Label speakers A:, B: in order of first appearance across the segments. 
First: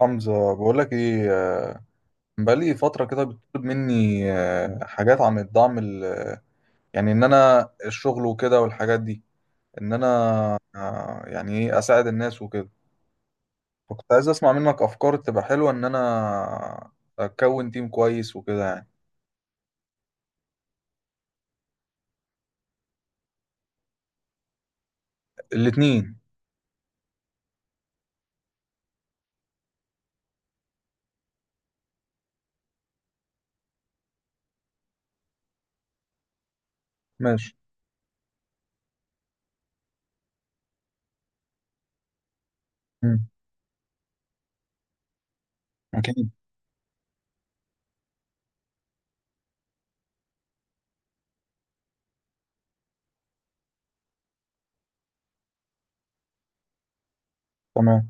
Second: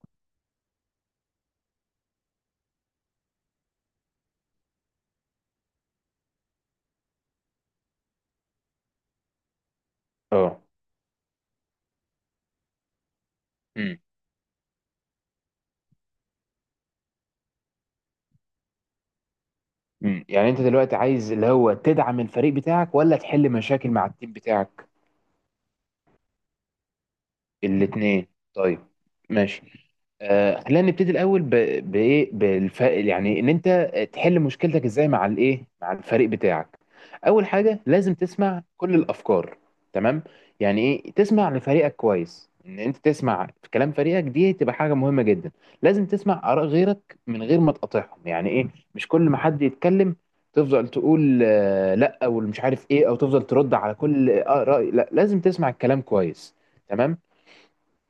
A: حمزة، بقول لك ايه. بقالي فترة كده بتطلب مني حاجات عن الدعم يعني ان انا الشغل وكده والحاجات دي ان انا.
B: اه.
A: يعني ايه اساعد الناس وكده.
B: امم.
A: فكنت عايز اسمع منك افكار تبقى حلوة ان انا اكون تيم كويس وكده يعني.
B: يعني انت دلوقتي عايز اللي هو تدعم الفريق بتاعك ولا تحل مشاكل مع التيم بتاعك؟
A: الاتنين.
B: الاتنين. طيب. ماشي. خلينا نبتدي الاول يعني ان انت تحل مشكلتك ازاي مع مع الفريق بتاعك. اول
A: ماشي.
B: حاجه لازم تسمع كل الافكار. تمام. يعني ايه تسمع لفريقك كويس؟ ان انت
A: مم.
B: تسمع في كلام فريقك دي تبقى حاجه مهمه جدا. لازم
A: اكيد.
B: تسمع اراء غيرك من غير ما تقاطعهم. يعني ايه؟ مش كل ما حد يتكلم تفضل تقول لا او مش عارف ايه او تفضل ترد على كل اراء. لا، لازم تسمع الكلام كويس. تمام.
A: تمام.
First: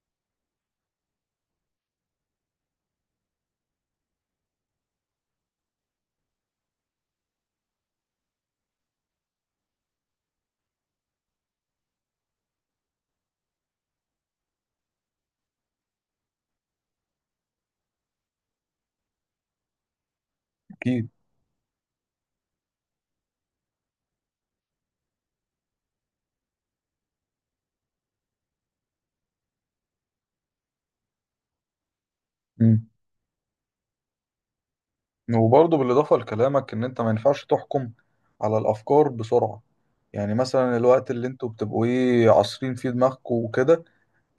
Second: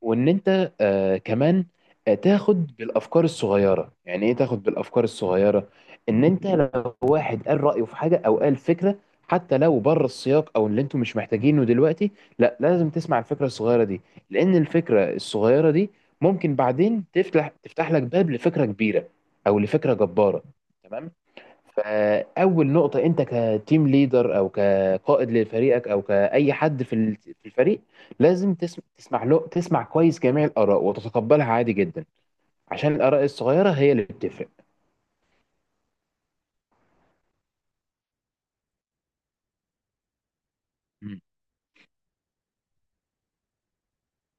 B: وان انت آه كمان تاخد بالافكار الصغيره. يعني ايه تاخد بالافكار الصغيره؟ ان انت لو واحد قال رايه في حاجه او قال فكره، حتى لو بره السياق او اللي انتوا مش محتاجينه دلوقتي، لا لازم تسمع الفكره الصغيره دي. لان الفكره الصغيره دي ممكن بعدين تفتح لك باب لفكره كبيره او لفكره جباره.
A: اكيد.
B: تمام. فاول نقطه انت كتيم ليدر او كقائد لفريقك او كاي حد في في الفريق، لازم تسمع له، تسمع كويس جميع الاراء وتتقبلها عادي جدا،
A: مم.
B: عشان الاراء الصغيره هي اللي بتفرق.
A: وبرضه بالاضافة لكلامك ان انت ما ينفعش تحكم على الافكار بسرعة. يعني مثلا الوقت
B: مم.
A: اللي انتوا بتبقوا ايه عصرين فيه دماغكم وكده،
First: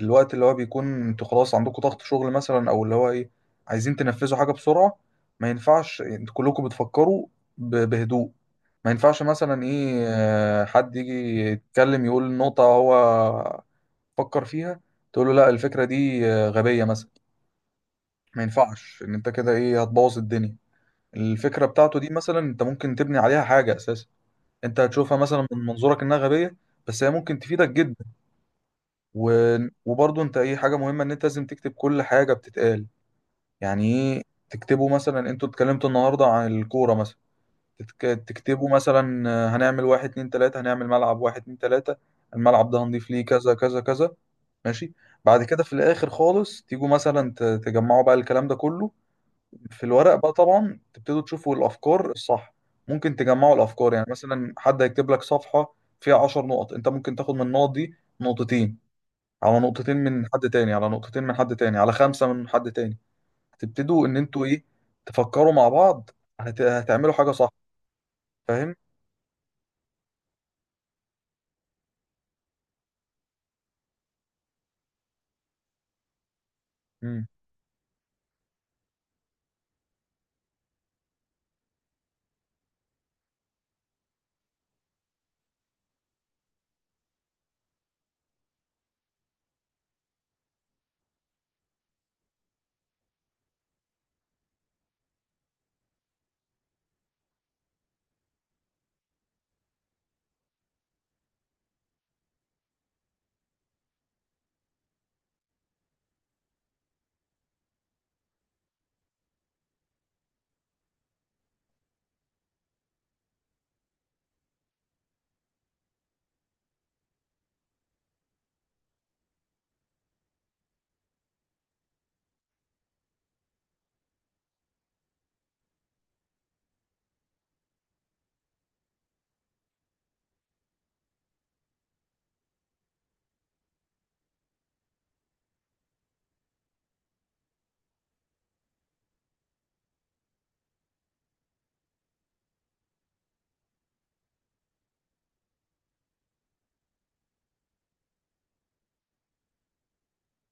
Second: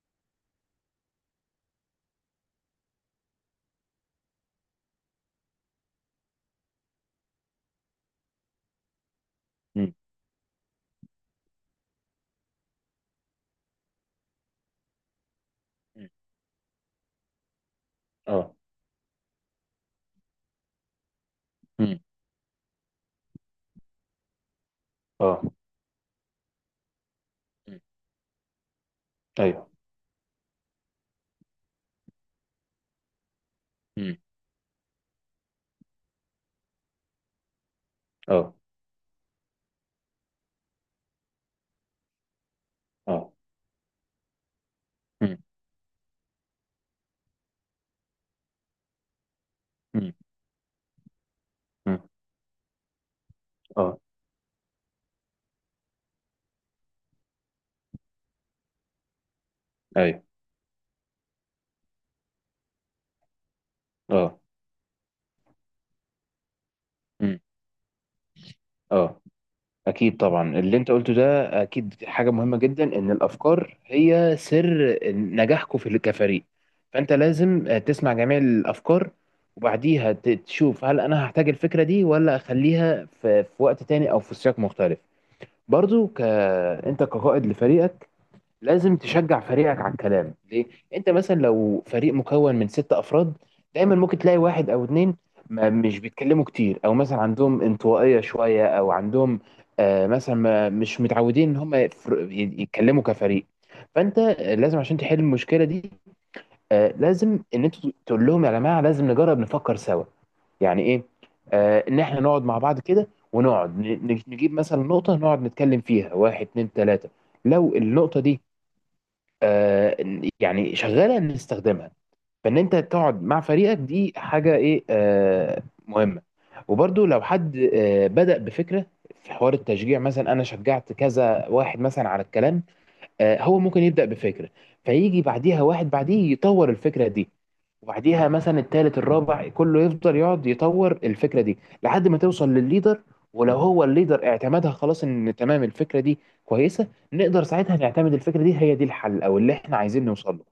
A: الوقت اللي هو بيكون انتوا خلاص عندكم ضغط شغل مثلا او اللي هو ايه عايزين تنفذوا حاجة بسرعة، ما ينفعش انتوا كلكم بتفكروا بهدوء. ما ينفعش مثلا
B: مم.
A: ايه حد يجي يتكلم يقول نقطة هو فكر فيها، تقول له لا الفكرة
B: مم.
A: دي غبية مثلا. ما
B: اه.
A: ينفعش ان انت كده ايه هتبوظ الدنيا. الفكرة بتاعته
B: مم.
A: دي مثلا انت ممكن تبني عليها حاجة اساسا. انت هتشوفها
B: اه.
A: مثلا من منظورك انها غبية، بس هي ممكن تفيدك
B: مم.
A: جدا. و...
B: ايوه.
A: وبرضه انت ايه حاجه مهمه ان انت لازم تكتب كل حاجه بتتقال. يعني
B: مم.
A: ايه، تكتبوا مثلا انتوا اتكلمتوا النهارده عن الكوره مثلا، تتك...
B: اه.
A: تكتبوا مثلا هنعمل واحد اتنين تلاته، هنعمل ملعب واحد اتنين تلاته، الملعب ده هنضيف ليه
B: اه.
A: كذا كذا كذا. ماشي.
B: مم.
A: بعد كده في الاخر خالص تيجوا مثلا تجمعوا بقى الكلام ده كله في
B: مم.
A: الورق، بقى طبعا تبتدوا تشوفوا
B: مم.
A: الافكار الصح. ممكن تجمعوا الافكار،
B: اه.
A: يعني مثلا حد هيكتب لك صفحه فيها 10 نقط، انت ممكن تاخد من النقط دي نقطتين، على نقطتين
B: ايوه.
A: من حد تاني، على نقطتين من حد تاني، على 5 من حد تاني. هتبتدوا ان
B: اه.
A: انتوا ايه تفكروا مع بعض، هتعملوا حاجة
B: مم.
A: صح. فاهم.
B: اه. أكيد طبعا اللي أنت قلته ده أكيد حاجة مهمة جدا. إن الأفكار هي سر نجاحكم في كفريق. فأنت
A: امم
B: لازم تسمع جميع الأفكار وبعديها تشوف هل أنا هحتاج الفكرة دي ولا أخليها في وقت تاني أو في سياق مختلف. برضو أنت كقائد لفريقك لازم تشجع فريقك على الكلام. ليه؟ انت مثلا لو فريق مكون من ست افراد، دايما ممكن تلاقي واحد او اتنين ما مش بيتكلموا كتير، او مثلا عندهم انطوائية شوية، او عندهم آه مثلا ما مش متعودين ان هم يتكلموا كفريق. فانت لازم عشان تحل المشكلة دي، آه لازم ان انت تقول لهم يا جماعة لازم نجرب نفكر سوا. يعني ايه؟ آه ان احنا نقعد مع بعض كده ونقعد نجيب مثلا نقطة نقعد نتكلم فيها واحد اتنين تلاتة. لو النقطة دي آه، يعني شغاله ان نستخدمها. فان انت تقعد مع فريقك دي حاجه ايه مهمه. وبرضو لو حد بدأ بفكره في حوار التشجيع، مثلا انا شجعت كذا واحد مثلا على الكلام، هو ممكن يبدأ بفكرة، فيجي بعديها واحد بعديه يطور الفكرة دي، وبعديها مثلا التالت الرابع كله يفضل يقعد يطور الفكرة دي لحد ما توصل للليدر. ولو هو الليدر اعتمدها، خلاص ان تمام الفكرة دي كويسة، نقدر ساعتها نعتمد الفكرة دي هي دي الحل او اللي احنا عايزين نوصل له.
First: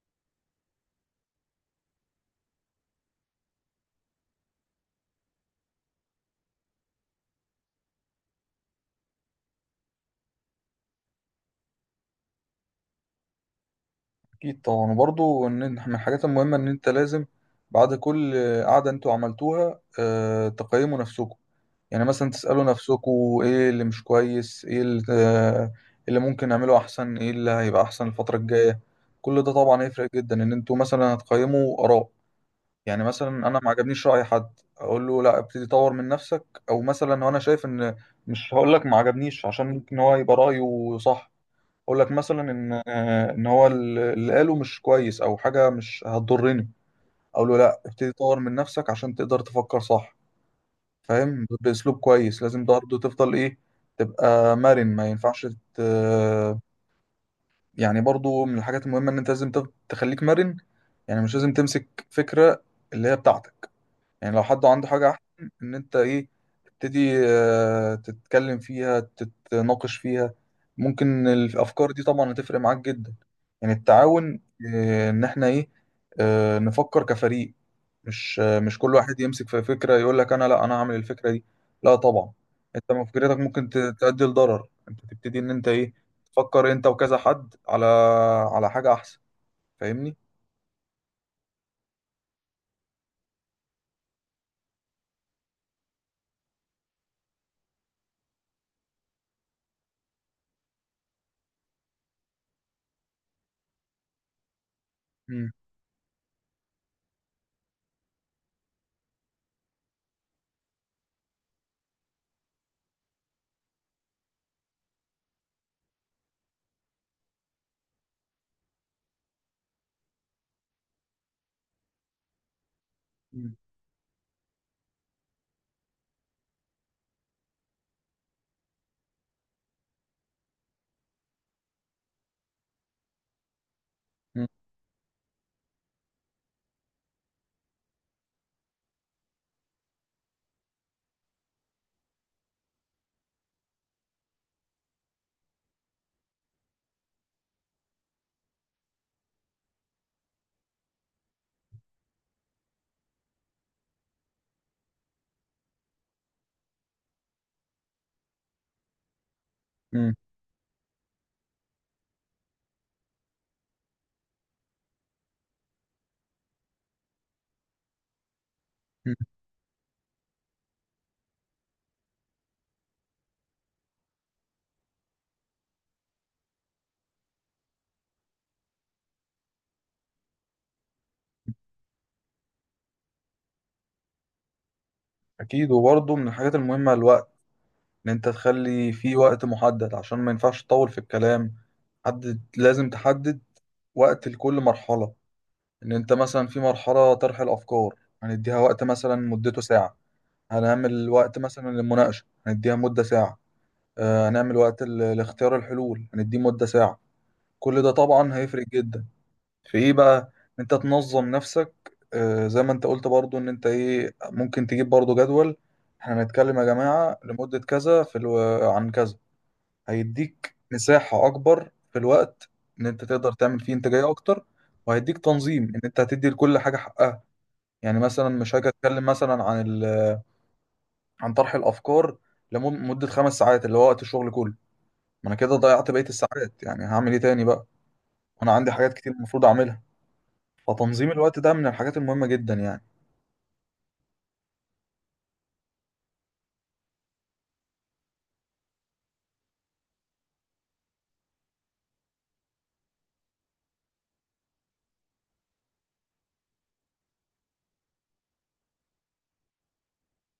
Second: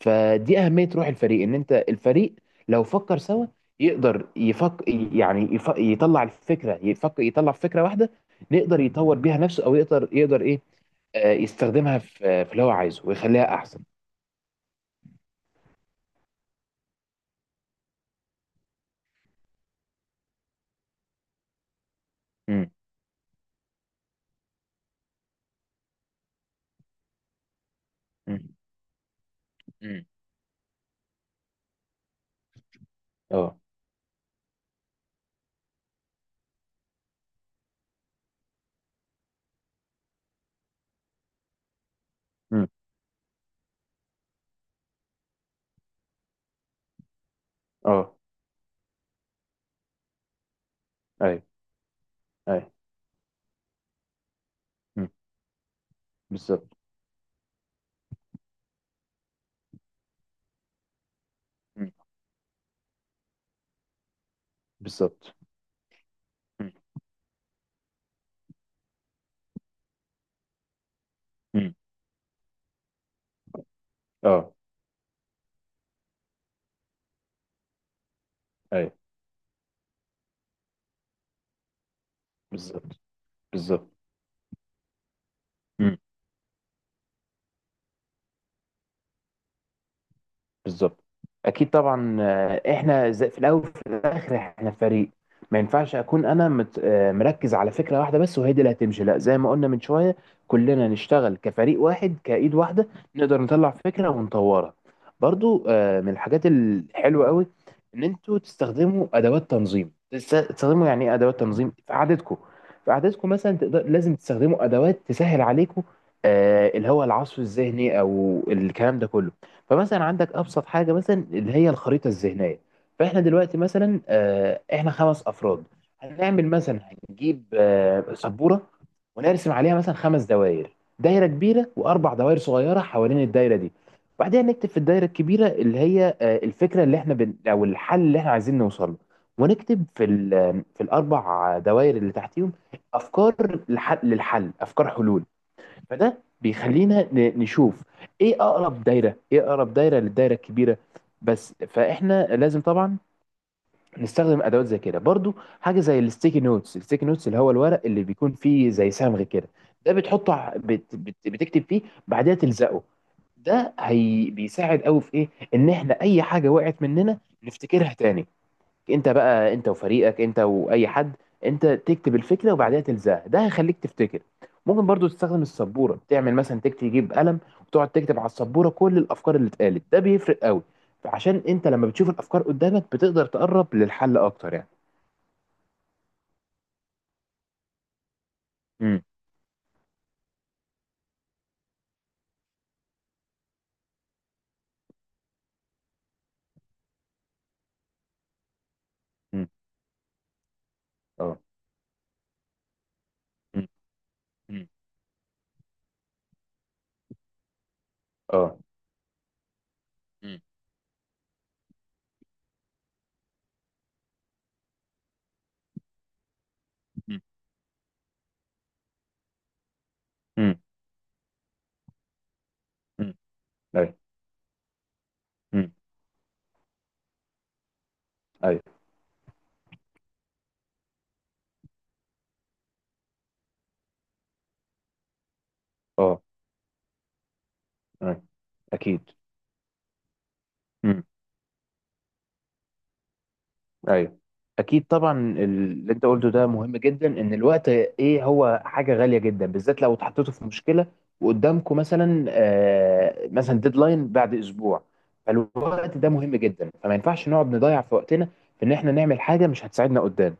B: فدي أهمية روح الفريق. ان انت الفريق لو فكر سوا يقدر يفك، يعني يطلع الفكرة، يطلع فكرة واحدة نقدر يطور بيها نفسه، او يقدر يقدر ايه يستخدمها في اللي هو عايزه ويخليها احسن.
A: اكيد طبعا. وبرضو ان إن من الحاجات المهمة ان انت لازم بعد كل قعدة انتوا عملتوها تقيموا نفسكم. يعني مثلا تسألوا
B: امم.
A: نفسكم ايه اللي مش كويس، ايه اللي ممكن نعمله احسن، ايه اللي هيبقى احسن الفترة
B: امم.
A: الجاية. كل ده طبعا
B: امم.
A: هيفرق جدا ان انتوا مثلا هتقيموا آراء. يعني مثلا
B: اه.
A: انا ما عجبنيش راي حد، اقول له لا ابتدي طور من نفسك، او مثلا لو انا شايف ان مش هقول لك ما عجبنيش عشان ممكن هو يبقى رايه صح، اقول لك مثلا
B: امم.
A: ان ان هو اللي قاله مش كويس او حاجه مش هتضرني، اقول له لا ابتدي
B: اه.
A: طور من نفسك عشان تقدر تفكر صح.
B: ايوه.
A: فاهم. باسلوب كويس، لازم
B: ايوه.
A: برضه تفضل ايه تبقى مرن. ما
B: امم.
A: ينفعش ت-
B: بالظبط.
A: يعني برضه من الحاجات المهمه ان انت لازم تخليك مرن. يعني مش لازم
B: امم.
A: تمسك فكره اللي هي بتاعتك. يعني لو حد عنده حاجة أحسن،
B: بالظبط.
A: إن أنت إيه
B: امم.
A: تبتدي تتكلم فيها تتناقش فيها. ممكن
B: امم.
A: الأفكار دي طبعا هتفرق معاك جدا. يعني التعاون،
B: اه.
A: إن إحنا إيه نفكر كفريق. مش مش
B: ايوه.
A: كل واحد يمسك في فكرة يقول لك أنا، لا أنا هعمل الفكرة دي. لا طبعا، أنت
B: بالظبط.
A: من فكرتك ممكن
B: بالظبط.
A: تؤدي لضرر. أنت تبتدي إن أنت إيه تفكر أنت وكذا حد على على حاجة أحسن. فاهمني؟
B: بالظبط. اكيد طبعا احنا زي في الاول وفي الاخر احنا فريق. ما ينفعش اكون انا مركز على فكره واحده بس وهي دي اللي هتمشي. لا زي ما قلنا من شويه، كلنا نشتغل كفريق واحد كايد واحده نقدر نطلع فكره ونطورها.
A: مم.
B: برضو من الحاجات الحلوه قوي ان انتوا تستخدموا ادوات تنظيم، تستخدموا يعني ايه ادوات تنظيم في قعدتكم. في قعدتكم مثلا تقدر لازم تستخدموا ادوات تسهل عليكم اللي هو العصف الذهني او الكلام ده كله. فمثلا عندك ابسط حاجه مثلا اللي هي الخريطه الذهنيه. فاحنا
A: مم.
B: دلوقتي مثلا احنا خمس افراد، هنعمل مثلا، هنجيب سبوره ونرسم عليها مثلا خمس دوائر، دايره كبيره واربع دوائر صغيره حوالين الدايره دي. وبعدها
A: مم.
B: نكتب في الدايره الكبيره اللي هي الفكره اللي احنا او الحل اللي احنا عايزين نوصل له. ونكتب في ال... آه، في الاربع دوائر اللي تحتيهم افكار للحل, افكار حلول. فده بيخلينا نشوف ايه اقرب دايره، ايه اقرب دايره للدايره الكبيره بس. فاحنا لازم طبعا نستخدم ادوات زي كده برضو، حاجه زي الستيكي نوتس. الستيكي نوتس اللي هو الورق اللي بيكون فيه زي صمغ كده، ده
A: مم.
B: بتحطه ع- بت بت بتكتب فيه، بعدها تلزقه. ده هي بيساعد قوي في ايه؟ ان احنا اي حاجه وقعت مننا نفتكرها تاني. انت بقى انت وفريقك انت واي حد انت تكتب الفكره وبعدها تلزقها، ده هيخليك تفتكر. ممكن برضو تستخدم السبوره، تعمل مثلا تكتب، تجيب قلم وتقعد تكتب على السبوره كل الافكار اللي اتقالت. ده بيفرق قوي. فعشان انت لما بتشوف الافكار قدامك بتقدر تقرب للحل اكتر يعني.
A: أكيد. وبرضه من الحاجات المهمة الوقت، ان انت تخلي
B: امم.
A: في وقت محدد عشان ما ينفعش تطول في الكلام. لازم تحدد وقت لكل مرحلة. ان انت مثلا في مرحلة طرح الافكار هنديها وقت مثلا
B: امم.
A: مدته ساعة. هنعمل
B: اه.
A: وقت مثلا للمناقشة هنديها مدة ساعة.
B: امم.
A: هنعمل
B: امم.
A: وقت لاختيار الحلول هنديه مدة ساعة. كل ده طبعا
B: اه.
A: هيفرق جدا في ايه بقى، ان
B: امم.
A: انت تنظم نفسك. زي ما انت قلت برضو ان انت ايه ممكن تجيب برضو جدول. احنا هنتكلم يا جماعة
B: امم.
A: لمدة كذا عن كذا. هيديك
B: امم.
A: مساحة أكبر في الوقت، إن أنت
B: امم.
A: تقدر تعمل فيه
B: ايوه.
A: إنتاجية أكتر. وهيديك تنظيم
B: امم.
A: إن أنت هتدي لكل حاجة حقها. يعني مثلا مش هاجي
B: ايوه.
A: أتكلم مثلا عن ال عن طرح الأفكار لمدة 5 ساعات اللي هو وقت الشغل كله. ما أنا كده ضيعت بقية
B: اه.
A: الساعات، يعني هعمل إيه تاني بقى؟
B: أيوة.
A: وأنا عندي حاجات
B: اكيد.
A: كتير المفروض أعملها.
B: مم.
A: فتنظيم الوقت ده من الحاجات المهمة جدا يعني.
B: ايوه. اكيد طبعا اللي انت قلته ده مهم جدا. ان الوقت ايه هو حاجه غاليه جدا بالذات لو اتحطيتوا في مشكله، وقدامكم مثلا آه مثلا ديدلاين بعد اسبوع. فالوقت ده مهم جدا، فما ينفعش نقعد نضيع في وقتنا في ان احنا نعمل حاجه مش هتساعدنا قدام.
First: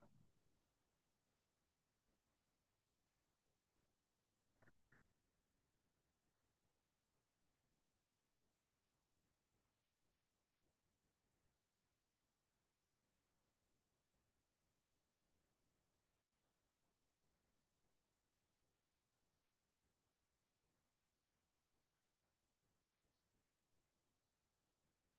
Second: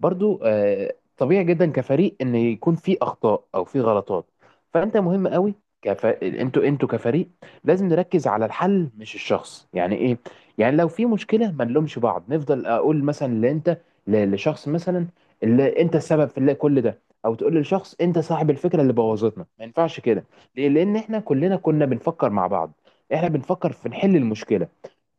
B: برضو طبيعي جدا كفريق ان يكون في اخطاء او في غلطات. فانت مهم قوي، انتوا كفريق لازم نركز على الحل مش الشخص. يعني ايه؟ يعني لو في مشكله ما نلومش بعض، نفضل اقول مثلا لانت لشخص مثلا اللي انت السبب في اللي كل ده، او تقول للشخص انت صاحب الفكره اللي بوظتنا ما ينفعش كده. ليه؟ لان احنا كلنا كنا بنفكر مع بعض، احنا بنفكر في نحل المشكله.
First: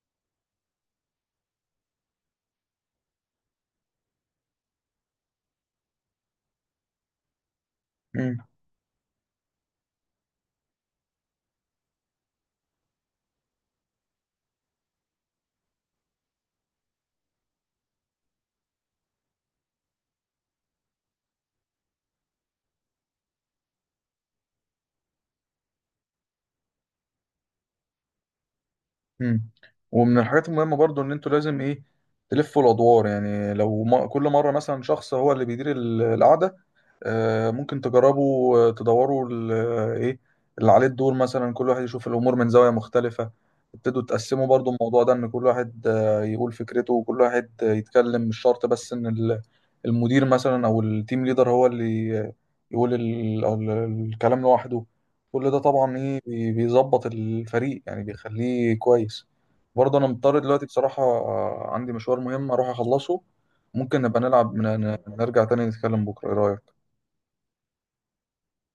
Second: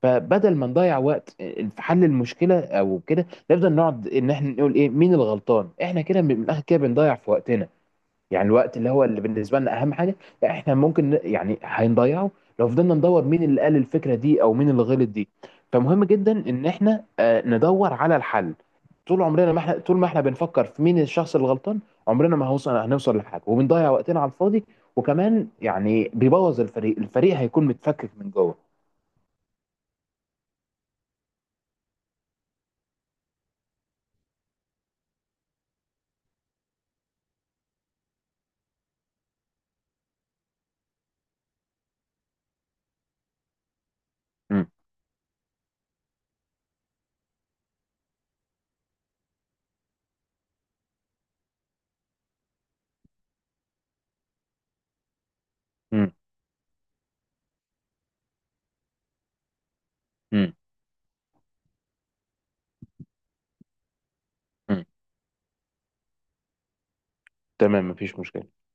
B: فبدل ما نضيع وقت في حل المشكله او كده، نفضل نقعد ان احنا نقول ايه مين الغلطان. احنا كده من الاخر كده بنضيع في وقتنا.
A: مم.
B: يعني الوقت اللي هو اللي بالنسبه لنا اهم حاجه، لا احنا ممكن يعني هنضيعه لو فضلنا ندور مين اللي قال الفكره دي او مين اللي غلط دي. فمهم جدا ان احنا ندور على الحل. طول عمرنا ما احنا، طول ما احنا بنفكر في مين الشخص الغلطان عمرنا ما هنوصل لحاجه، وبنضيع وقتنا على الفاضي. وكمان يعني بيبوظ الفريق، الفريق هيكون متفكك من جوه.
A: مم. ومن الحاجات المهمة برضو إن أنتوا لازم إيه تلفوا الأدوار. يعني لو ما كل مرة مثلا شخص هو اللي بيدير القعدة، ممكن تجربوا تدوروا ايه اللي عليه الدور مثلا، كل واحد يشوف الامور من زاويه مختلفه. ابتدوا تقسموا
B: مم.
A: برضو الموضوع ده، ان كل واحد يقول فكرته وكل واحد يتكلم، مش شرط بس ان المدير مثلا او التيم ليدر هو اللي يقول الكلام لوحده. كل ده طبعا
B: مم.
A: ايه بيظبط الفريق يعني بيخليه كويس. برضه انا مضطر
B: مم.
A: دلوقتي بصراحه، عندي مشوار مهم اروح اخلصه. ممكن نبقى نلعب
B: مم.
A: نرجع تاني نتكلم بكره، ايه رايك؟
B: تمام مفيش مشكلة.